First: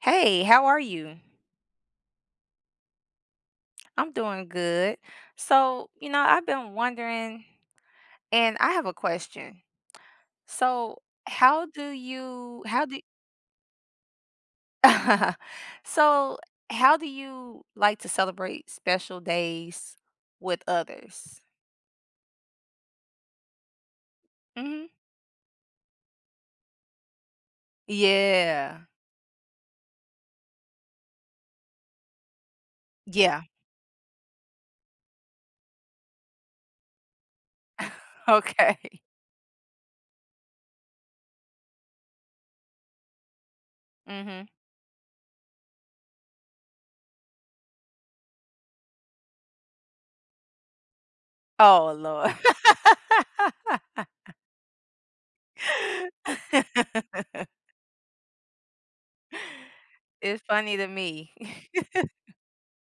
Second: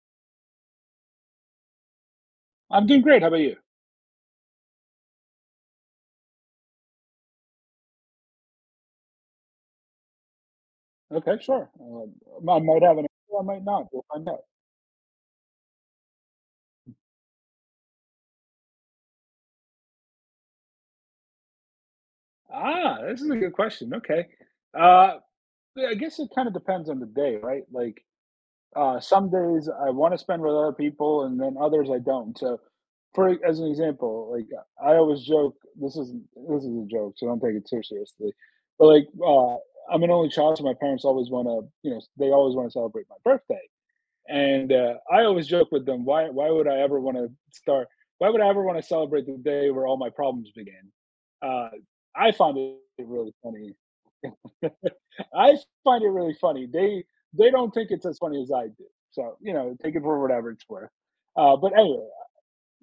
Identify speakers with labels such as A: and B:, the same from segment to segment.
A: Hey, how are you?
B: I'm doing great. How about you?
A: I'm doing good. So, I've been wondering, and I have a question. So,
B: Okay,
A: how
B: sure.
A: do
B: I
A: you,
B: might
A: how
B: have
A: do,
B: an answer, I might not. We'll find out.
A: so, how do you like to celebrate special days with others?
B: Ah, this is a good question. Okay.
A: hmm
B: Uh, yeah, I guess it kind of depends on the day, right?
A: Yeah.
B: Some days I want to spend with other people, and then others I don't. So, for
A: Yeah.
B: as an example, like I always joke, this isn't this is a joke, so don't take it too seriously.
A: Okay.
B: But I'm an only child, so my parents always want to, you know, they always want to celebrate my birthday.
A: hmm
B: And I always joke with them, why would I ever want to start? Why would I ever want to celebrate the day where all my problems began? Uh,
A: Oh,
B: I
A: Lord.
B: find it really funny. I find it really funny. They they don't think it's as funny as I do. So you know, take it for
A: It's
B: whatever it's
A: funny to
B: worth.
A: me.
B: But anyway,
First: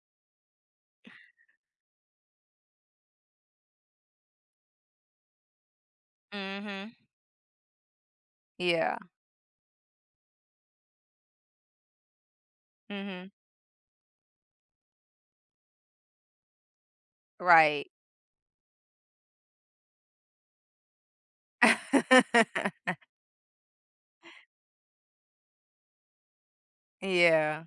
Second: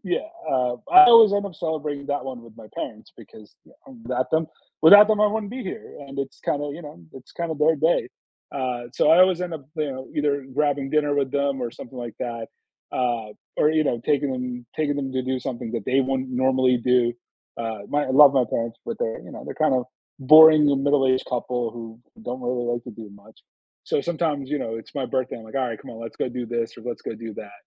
B: yeah, I always end up celebrating that one with my parents because you know, without them, I wouldn't be here. And it's kind of you
A: hmm
B: know, it's kind of their day.
A: Yeah.
B: So I always end up you know either grabbing dinner with them or something like that, uh,
A: Mhm.
B: or you know taking them to do something that they wouldn't normally do.
A: Right.
B: I love my parents, but they're you know they're kind of boring middle aged couple who don't really like to do much. So sometimes you know it's my birthday. I'm like, all right, come on, let's go do this or let's go do that
A: Yeah.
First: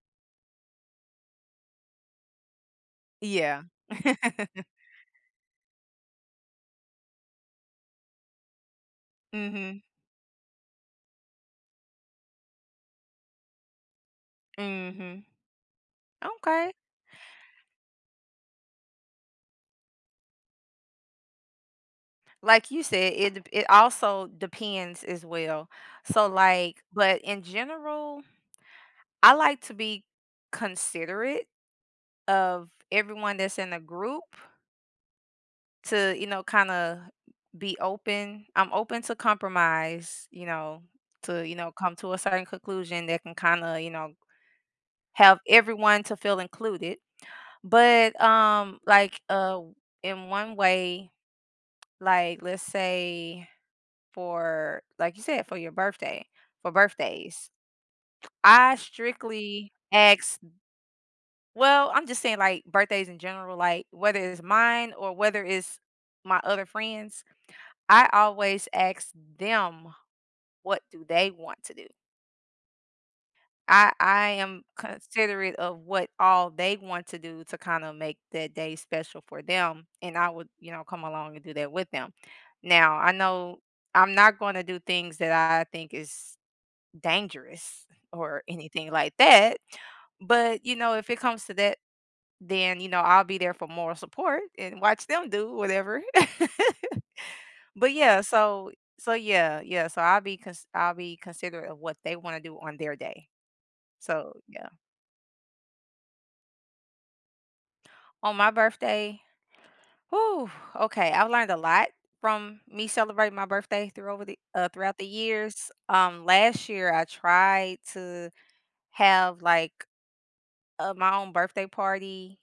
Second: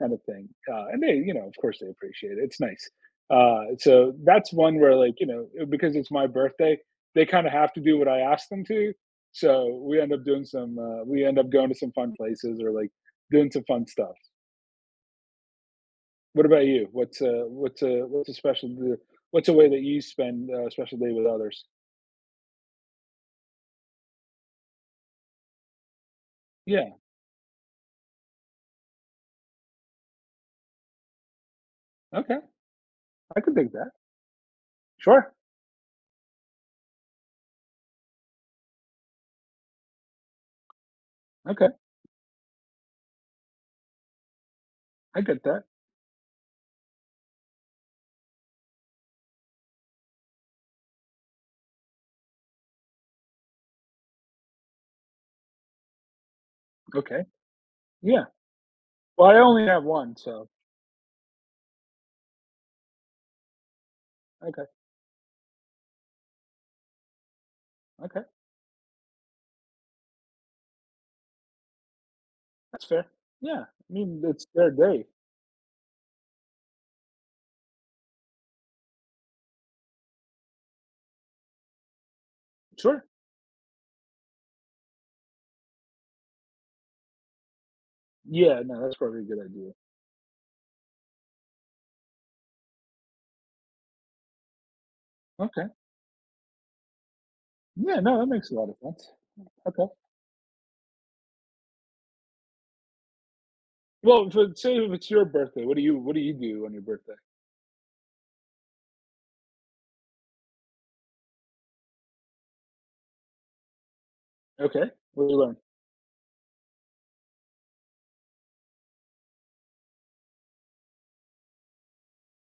B: kind of thing. And they, you know, of course they appreciate it. It's nice.
A: Yeah.
B: So that's one where like, you know, because it's my birthday, they kind of have to do what I ask them to. So
A: Mhm.
B: we end up doing we end up going to some fun places or like doing some fun stuff.
A: Mhm.
B: What about
A: Okay.
B: you? What's a way that you spend a special day with others?
A: Like you said, it also depends as well. So, like
B: Yeah.
A: but in general, I like to be considerate
B: Okay.
A: of everyone
B: I could
A: that's in
B: dig
A: the
B: that.
A: group
B: Sure.
A: to, kinda be open. I'm open to compromise, to,
B: Okay.
A: come to a certain conclusion that can kinda,
B: I
A: have
B: get that.
A: everyone to feel included. But, in one way, like, let's say for like you said, for your birthday for
B: Okay.
A: birthdays,
B: Yeah.
A: I
B: Well, I only
A: strictly
B: have one.
A: ask
B: So,
A: well, I'm just saying, like, birthdays in general, like, whether it's
B: okay.
A: mine or whether it's my other friends, I
B: Okay.
A: always ask them what do they want to do.
B: That's fair. Yeah.
A: I
B: I mean,
A: I
B: it's
A: am
B: their day.
A: considerate of what all they want to do to kind of make that day special for them, and I would, come along and do that with them. Now,
B: Sure.
A: I know I'm not going to do things that I think is dangerous or
B: Yeah, no,
A: anything
B: that's
A: like
B: probably a good
A: that,
B: idea.
A: but if it comes to that, then I'll be there for moral support and watch them do
B: Okay.
A: whatever. But
B: Yeah, no,
A: yeah,
B: that makes a lot of sense. Okay.
A: so I'll be I'll be considerate of what they want to do on their day.
B: Well,
A: So yeah.
B: if it's your birthday, what do you do on your birthday?
A: On my birthday, whew, okay, I've learned a lot from me celebrating my birthday
B: Okay.
A: throughout the
B: What do you learn?
A: years. Last year I tried to have like my own birthday party,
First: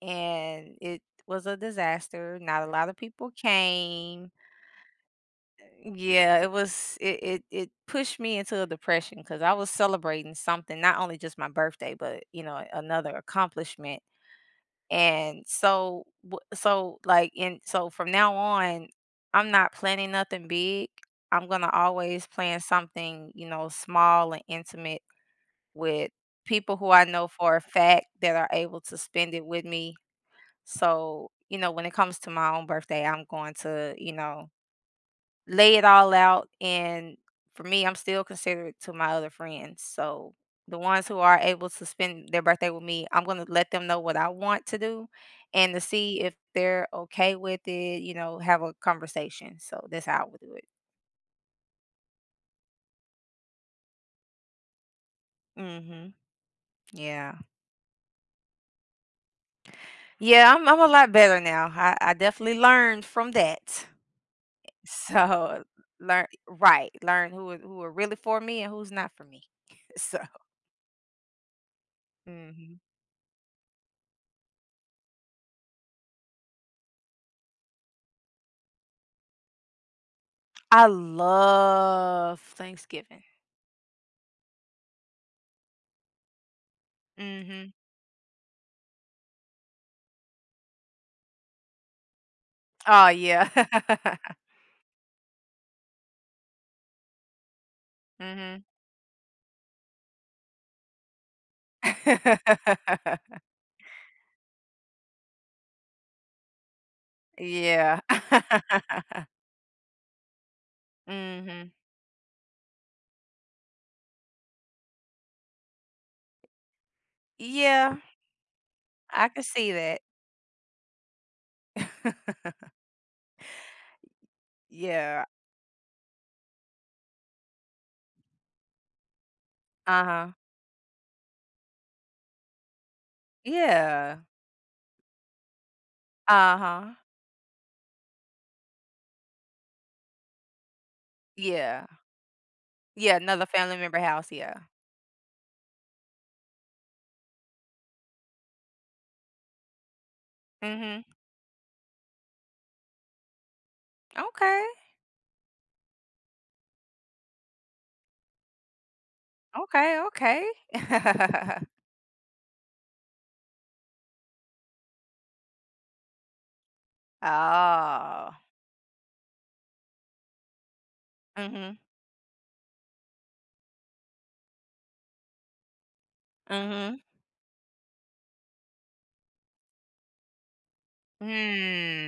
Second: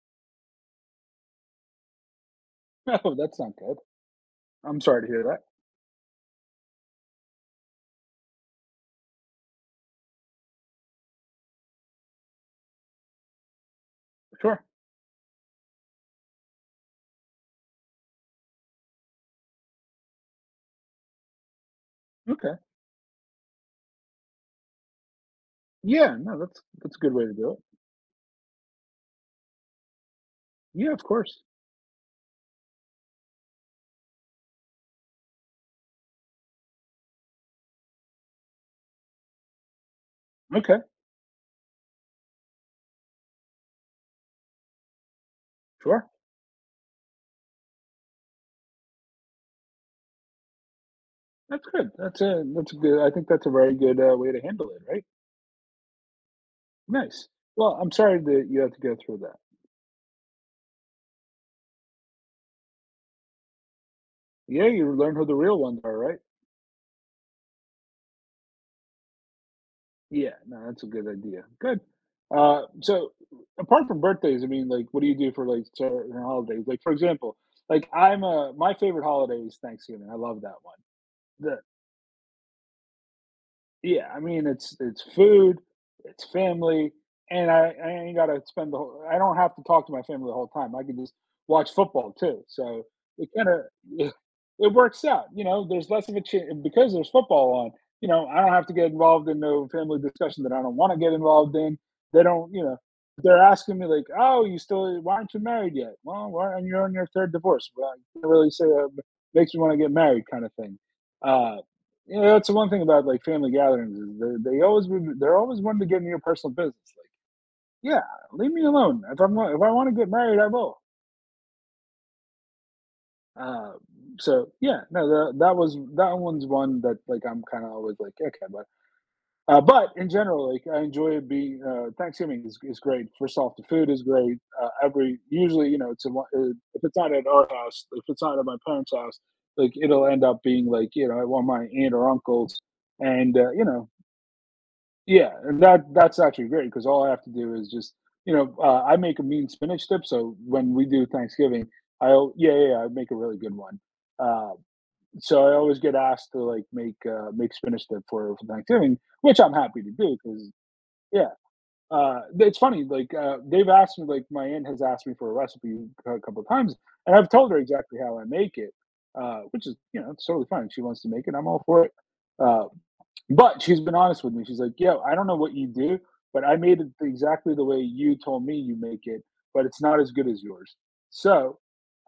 A: and it was a disaster. Not a lot of
B: Oh,
A: people
B: that's not good.
A: came.
B: I'm sorry to hear that.
A: Yeah, it was. It pushed me into a depression because I was celebrating something, not only just my birthday, but you know another accomplishment.
B: Sure.
A: And so w so, like, and so from now on, I'm not planning nothing big. I'm gonna always
B: Okay.
A: plan something, small and intimate with
B: Yeah, no, that's
A: people who
B: that's a
A: I
B: good way
A: know
B: to do
A: for
B: it.
A: a fact that are able to spend it with me.
B: Yeah, of
A: So,
B: course.
A: you know, when it comes to my own birthday, I'm going to, lay it all out, and for me, I'm still considerate to my other friends, so
B: Okay.
A: the ones who are able to spend their birthday with me, I'm gonna let them know what I want to do and to
B: Sure.
A: see if they're okay with it, you know, have a conversation, so that's how I would do it.
B: That's good. That's a good I think that's a very good way to handle it, right?
A: Mhm.
B: Nice.
A: Yeah.
B: Well, I'm sorry that you have to go through that.
A: Yeah, I'm a lot better now. I definitely learned from that.
B: Yeah, you learn who the real
A: So,
B: ones are, right?
A: learn Right, learn who are really for me and who's not for me. So
B: Yeah, no, that's a good idea. Good.
A: Mhm.
B: So apart from birthdays, I mean, like, what do you do for like certain holidays? Like, for example, like I'm a my favorite holiday is Thanksgiving. I love that one.
A: I love Thanksgiving.
B: Yeah, I mean, it's food, it's family, and
A: Mhm.
B: I ain't gotta spend the whole. I don't have to talk to my family the whole time. I can just watch football too. So
A: Oh,
B: it
A: yeah.
B: kind of it, it works out. You know, there's less of a chance because there's football on. You know, I don't
A: Mhm.
B: have to get involved in no family discussion that I don't want to get involved in. They don't, you know, they're asking me like, "Oh, you still? Why aren't you married yet?" Well, why, and you're on your third divorce. Well, I
A: Yeah.
B: can't really say that makes me want to get married, kind of thing. Uh,
A: Mhm.
B: you know, that's the one thing about like family gatherings is they're always wanting to get into your personal business. Like,
A: Yeah,
B: yeah, leave me alone.
A: I can
B: If I
A: see
B: want to
A: that.
B: get married, I will. Uh, so yeah, no,
A: Yeah.
B: that one's one that like I'm kind of always like okay, but in
A: Uh-huh.
B: general, like I enjoy being Thanksgiving is great. First off, the food is
A: Yeah.
B: great. Every usually you know if
A: Uh-huh.
B: it's not at our house, if it's not at my parents' house, like it'll end up being like you know at one of my
A: Yeah.
B: aunt or uncle's
A: Yeah,
B: and
A: another
B: you
A: family
B: know
A: member house, yeah.
B: yeah, and that's actually great because all I have to do is just you know I make a mean spinach dip. So when we
A: Mhm.
B: do Thanksgiving, I'll yeah, I make a really good one. Uh,
A: Okay.
B: so I always get asked to make spinach dip for Thanksgiving, which I'm happy to
A: Okay,
B: do because
A: okay.
B: yeah it's they've asked me like, my aunt has asked me for a recipe a couple of times, and I've told her exactly how I
A: Oh.
B: make it, which is, you know, it's totally fine. She wants to make it, I'm all
A: Mhm.
B: for it. Uh, but she's been honest with me. She's like, "Yo, I don't know what you do, but I made it
A: Mhm.
B: exactly the way you told me you make it, but it's not as good as yours." So,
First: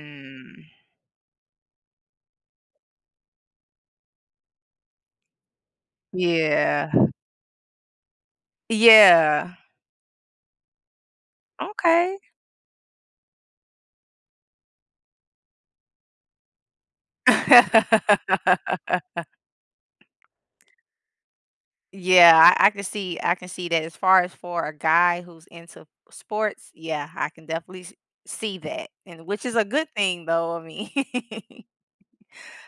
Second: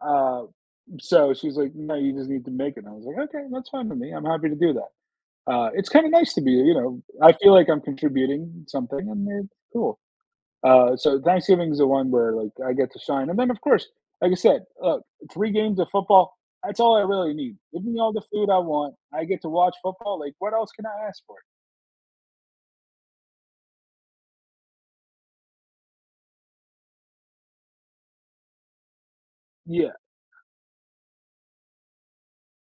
B: uh, so she's like, "No, you just need to make it." And I was like, "Okay, that's fine with me. I'm happy to do that." It's kind of nice to be, you
A: Yeah.
B: know, I feel like I'm contributing something, and it's
A: Yeah.
B: cool. So Thanksgiving is the one
A: Okay.
B: where like I get to shine, and then of course, like I said, look, three games of football. That's all I really need. Give me all the food I want. I get to watch football. Like, what else can I ask for?
A: Yeah, I can see that as far as for a guy who's into sports, yeah, I can definitely s see that, and which is a good
B: Yeah,
A: thing though, I mean.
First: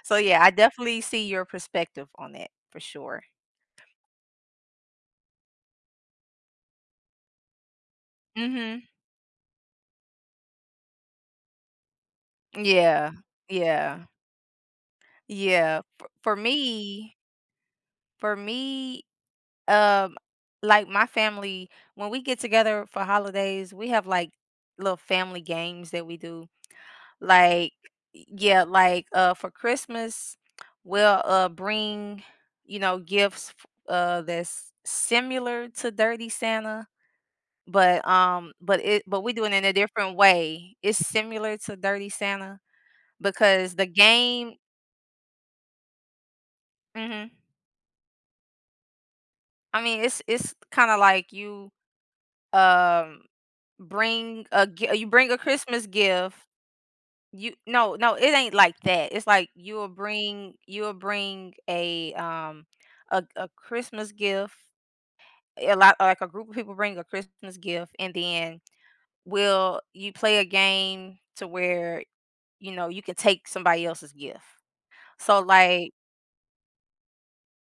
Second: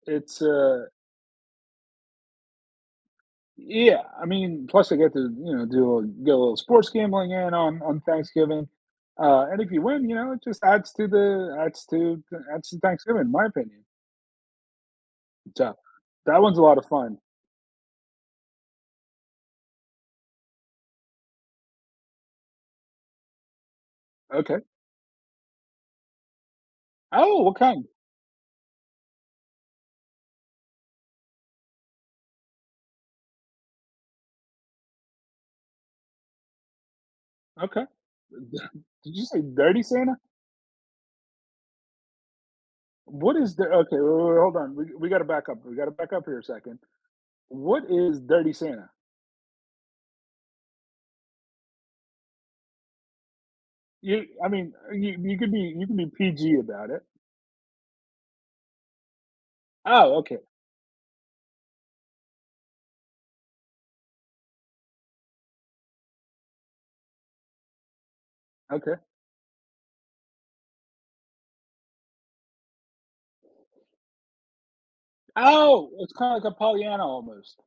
A: So, yeah,
B: it's
A: I definitely see your perspective on that for sure.
B: yeah. I mean, plus I get to you know get a little sports gambling in on Thanksgiving,
A: Mhm.
B: and if you win, you know, it just adds to
A: Yeah,
B: Thanksgiving, in my opinion.
A: yeah,
B: So
A: yeah. For for
B: that one's a lot of
A: me
B: fun.
A: for me, um, like, my family, when we get together for holidays, we have, like,
B: Okay.
A: little family games that we do.
B: Oh, what
A: Like,
B: kind?
A: yeah, like, for Christmas, we'll, bring, gifts, f that's similar to Dirty Santa,
B: Okay.
A: but it
B: Did
A: but
B: you
A: we
B: say
A: do it in a
B: dirty
A: different
B: Santa?
A: way. It's similar to Dirty Santa
B: What is the
A: because the
B: okay?
A: game
B: Hold on. We got to back up. We got to back up here a second.
A: mhm.
B: What is Dirty Santa?
A: I mean, it's kinda like you, um,
B: You,
A: bring
B: I
A: a
B: mean,
A: gi you
B: you
A: bring a
B: you could be you
A: Christmas
B: can be
A: gift
B: PG about it.
A: You no, no, it ain't like that. It's like
B: Oh, okay,
A: you'll bring a a Christmas gift, a lot like a group of people bring a Christmas gift and then
B: okay.
A: will you play a game to where, you know, you can take somebody else's gift. So
B: Oh,
A: like,
B: it's kind of like a Pollyanna almost.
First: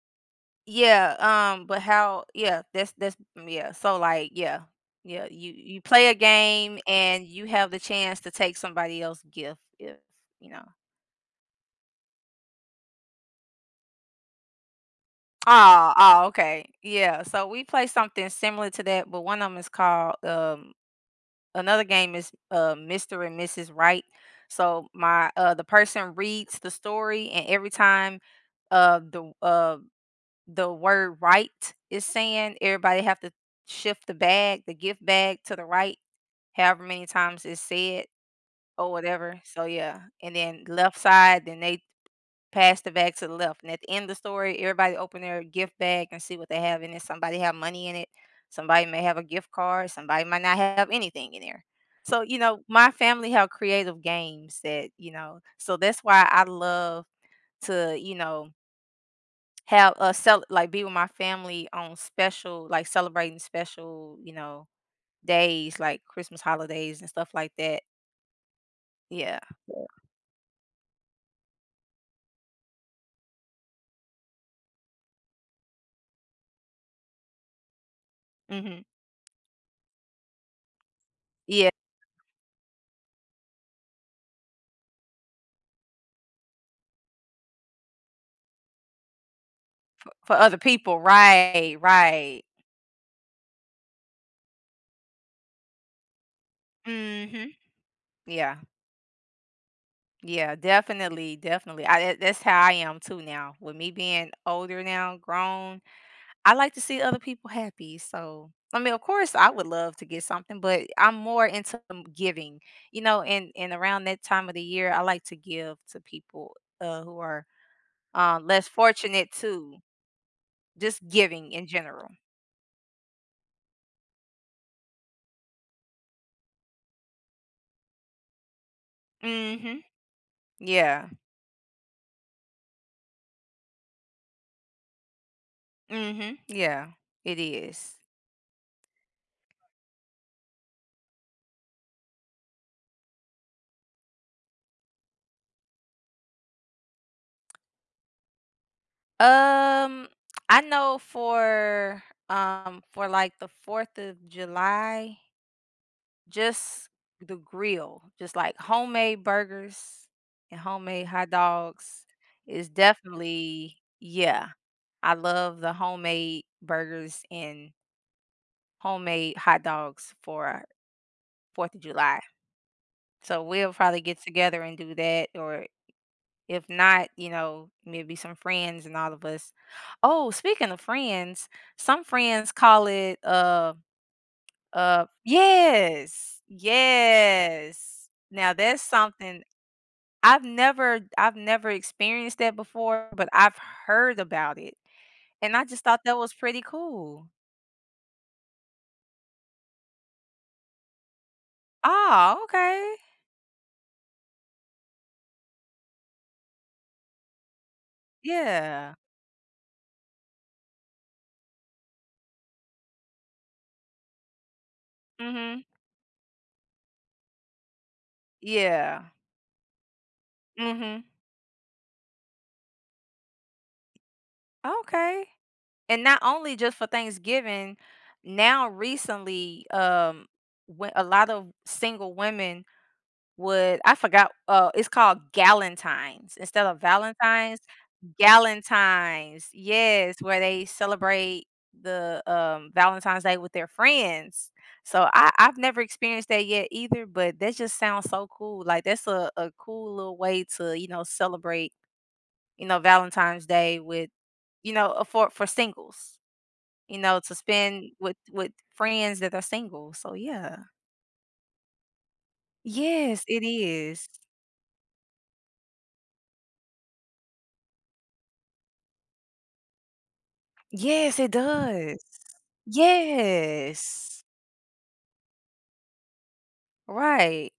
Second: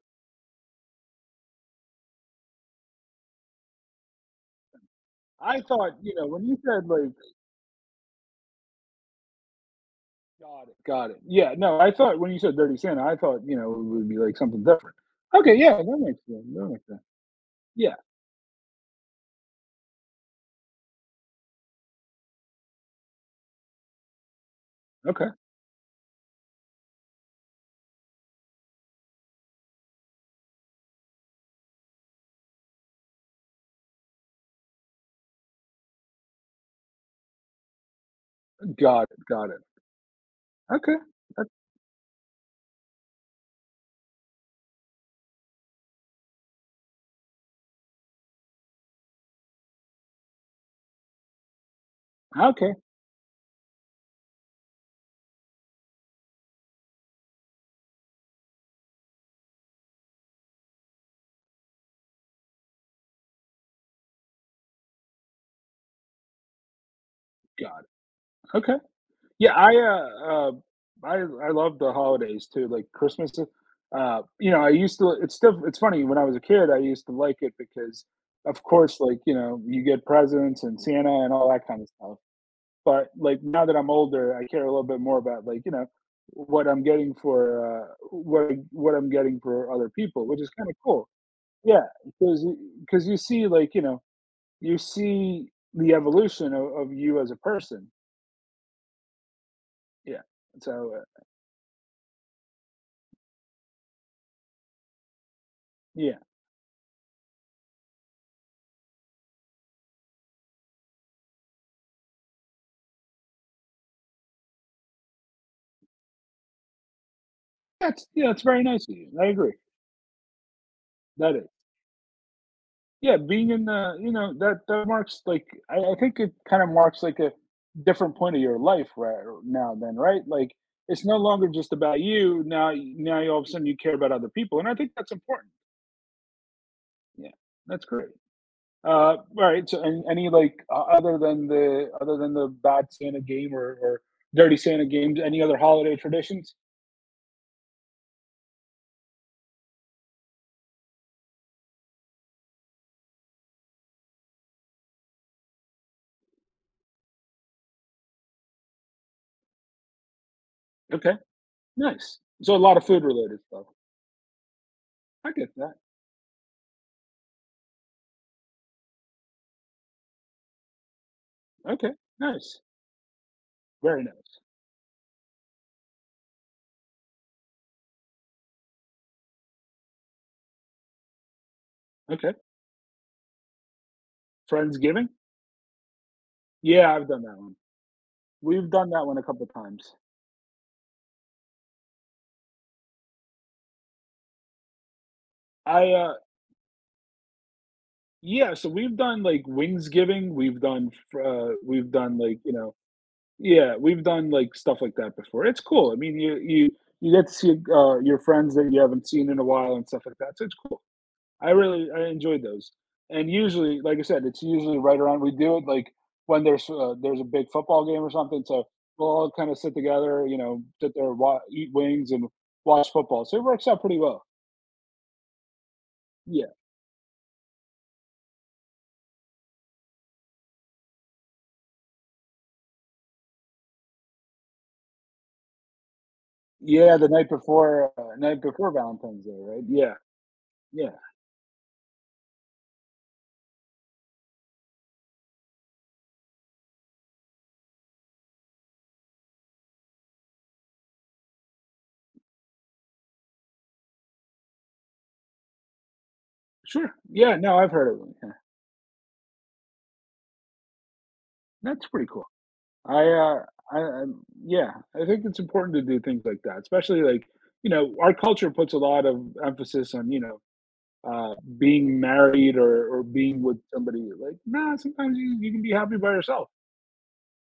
A: yeah, but how yeah, that's mm, yeah. So like, yeah. Yeah, you
B: I
A: you
B: thought
A: play a
B: you know when you
A: game
B: said like
A: and you have the chance to take somebody else's gift if, you know.
B: got it. Yeah, no, I thought when you said Dirty Santa, I thought you know it would be like something different. Okay, yeah,
A: Oh,
B: that makes
A: oh,
B: sense.
A: okay.
B: That makes sense.
A: Yeah. So we play
B: Yeah,
A: something similar to that, but one of them is called another game is Mr. and Mrs. Right. So
B: okay,
A: my the person reads the story and every time uh the uh the word right is saying everybody have to shift the bag, the gift bag to the right, however many times it's said or whatever.
B: got it.
A: So yeah. And then
B: Okay,
A: left side,
B: that's,
A: then they Pass the bag to the left, and at the end of the story, everybody open their gift bag and see what they have in it. Somebody have money in it. Somebody may have a gift card. Somebody might not have anything in there. So, you know,
B: okay,
A: my family have creative games that, you know, so that's why I love to, you know, have a be with my family on special, like celebrating special, you know, days like Christmas holidays and stuff like
B: got
A: that.
B: it. Okay.
A: Yeah.
B: Yeah, I,
A: Yeah.
B: uh, uh, I I love the holidays too, like Christmas, you know, I used to it's still it's funny, when I was a kid, I used to like it because, of
A: hmm
B: course, like, you know, you get presents and Santa and all that
A: Yeah.
B: kind of stuff, but, like, now that I'm older, I care a little bit more about, like, you know, what I'm getting what I'm getting for other people,
A: For
B: which is
A: other
B: kinda
A: people.
B: cool.
A: Right.
B: Yeah,
A: Right.
B: because you see, like, you know, you see the evolution of you as a
A: hmm
B: person.
A: Yeah.
B: Yeah,
A: Yeah,
B: so,
A: definitely, definitely. That's how I am too now. With me being older now, grown,
B: yeah.
A: I like to see other people happy. So, I mean, of course, I would love to get something, but I'm more into giving. You know, and around that time of the year, I like to give to people who are
B: That's yeah, it's very
A: less
B: nice of you. I
A: fortunate
B: agree.
A: too. Just
B: That is.
A: giving in general.
B: Yeah, being in the you know, that marks like I think it kind of marks like a different point of your life right now
A: Mhm.
B: then, right? Like it's
A: Yeah.
B: no longer just about you. Now you all of a sudden you care about other people, and I think that's important.
A: Mhm. Yeah.
B: Yeah,
A: It
B: that's
A: is.
B: great. All right. So any like other than the bad Santa game or dirty Santa games, any other holiday traditions?
A: Um, I know for like the 4th of July, just the grill, just like homemade burgers and homemade
B: Okay,
A: hot dogs
B: nice. So a
A: is
B: lot of food related stuff.
A: definitely yeah. I
B: I get
A: love the
B: that.
A: homemade burgers and homemade hot dogs for 4th of
B: Okay,
A: July.
B: nice.
A: So we'll probably
B: Very
A: get
B: nice.
A: together and do that or If not, you know, maybe some friends and all of us. Oh, speaking of friends, some
B: Okay.
A: friends call it
B: Friendsgiving?
A: yes.
B: Yeah, I've done that one.
A: Yes. Now
B: We've
A: that's
B: done that one a
A: something
B: couple times.
A: I've never experienced that before, but I've heard about it. And I just
B: I,
A: thought
B: uh
A: that was pretty cool.
B: yeah, so we've done, like, Wingsgiving, we've done, like,
A: Oh,
B: you know
A: okay.
B: yeah, we've done, like, stuff like that before. It's cool. I mean, you get to see, your friends that you
A: Yeah.
B: haven't seen in a while and stuff like that, so it's cool. I enjoyed those. And usually, like I said, it's usually right around we do
A: Mhm.
B: it like when there's a big football game or something. So
A: Yeah.
B: we'll all kind of sit together, you know, sit
A: Mhm.
B: there, eat wings, and watch football. So it works out pretty well.
A: Okay. And not
B: Yeah,
A: only just for Thanksgiving, now recently, when a lot of single women would I forgot, it's called Galentine's instead of
B: yeah. The
A: valentines,
B: night before Valentine's Day,
A: Galentine's,
B: right? Yeah,
A: yes, where they
B: yeah,
A: celebrate the, Valentine's Day with their friends. So I've never experienced that yet either, but that just sounds so cool, like, that's a cool little way to, you know, celebrate, you know, Valentine's Day with, you know, for singles.
B: sure.
A: You know, to
B: Yeah, no, I've
A: spend
B: heard of it. Yeah.
A: with friends that are single, so yeah.
B: That's pretty cool. I,
A: Yes, it
B: uh, I, I,
A: is.
B: yeah, I think it's important to do things like that, especially like you know, our culture puts a lot of emphasis on you know
A: Yes, it
B: being
A: does.
B: married or being with somebody.
A: Yes.
B: Like, nah, sometimes you can be happy by yourself.
A: Right.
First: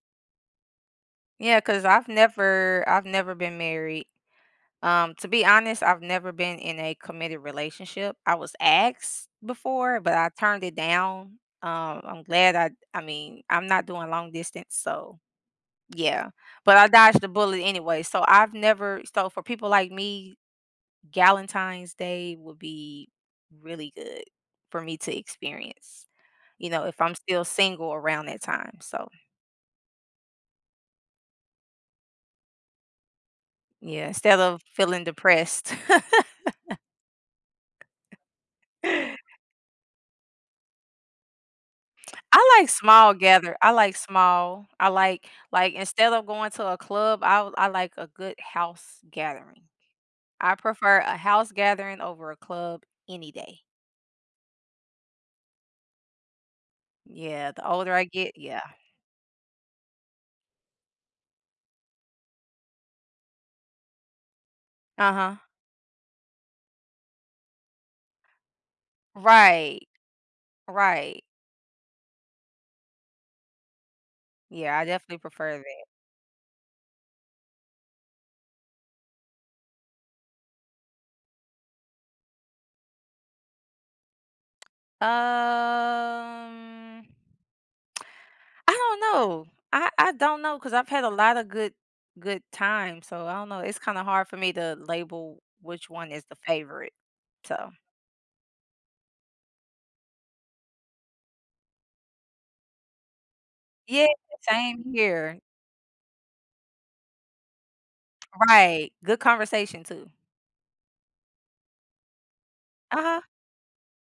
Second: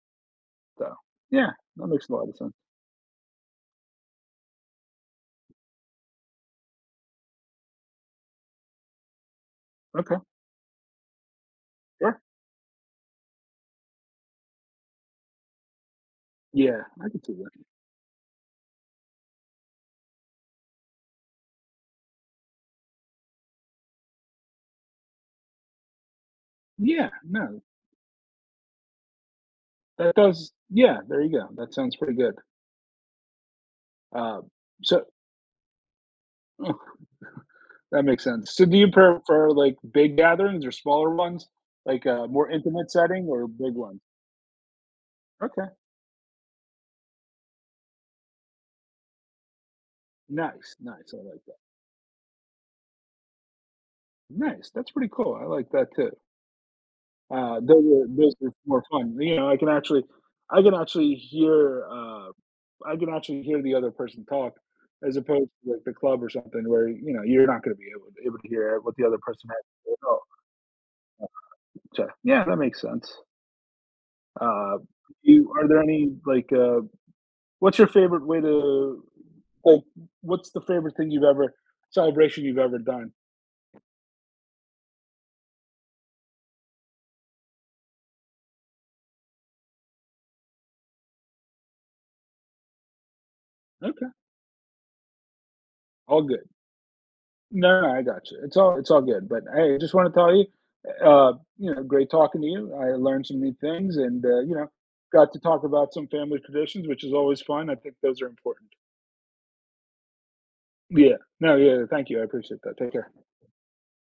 B: So, yeah,
A: Yeah, because 'cause
B: that makes a lot of sense.
A: I've never been married. To be honest, I've never been in a committed relationship. I was asked before, but
B: Okay,
A: I turned it down.
B: sure.
A: I mean, I'm not doing long distance, so yeah. But
B: Yeah,
A: I
B: I
A: dodged
B: can
A: the
B: see
A: bullet
B: that.
A: anyway, so I've never so for people like me Galentine's Day would be really good for me to experience, you know, if
B: Yeah,
A: I'm still
B: no,
A: single around that time, so,
B: that does. Yeah, there you go. That sounds pretty good.
A: yeah, instead
B: Uh,
A: of feeling
B: so,
A: depressed.
B: that makes sense. So, do you prefer like big gatherings or smaller ones, like a more
A: I like
B: intimate
A: small
B: setting or
A: gather
B: big ones?
A: I
B: Okay,
A: like, instead of going to a club, I like a good house gathering. I
B: nice,
A: prefer
B: nice.
A: a
B: I like
A: house
B: that.
A: gathering over a club any day.
B: Nice. That's pretty cool. I like that too.
A: Yeah, the
B: Those
A: older I
B: are
A: get
B: those are
A: yeah.
B: more fun. You know, I can actually hear, I can actually hear the other person talk as
A: Uh-huh.
B: opposed to, like, the club or something where, you know, you're not gonna be able to hear what the other person has to
A: Right,
B: say at all.
A: right.
B: So, yeah, that makes sense.
A: Yeah,
B: Uh,
A: I definitely
B: you
A: prefer
B: are there
A: that.
B: any, what's your favorite way to like, what's the favorite thing you've ever celebration you've ever done?
A: Um, I don't know. I don't know because I've had a lot of good time. So I don't know. It's kind of
B: Okay,
A: hard for me to label which one
B: all
A: is the
B: good.
A: favorite. So
B: No, no, I got you. It's all good. But hey, I just want to tell you, you know, great talking to you. I learned some new things,
A: yeah,
B: and you know,
A: same
B: got
A: here.
B: to talk about some family traditions, which is always fun. I think those are important.
A: Right. Good conversation too.
B: Yeah. No. Yeah. Thank you. I appreciate that. Take
A: Uh
B: care.
A: huh.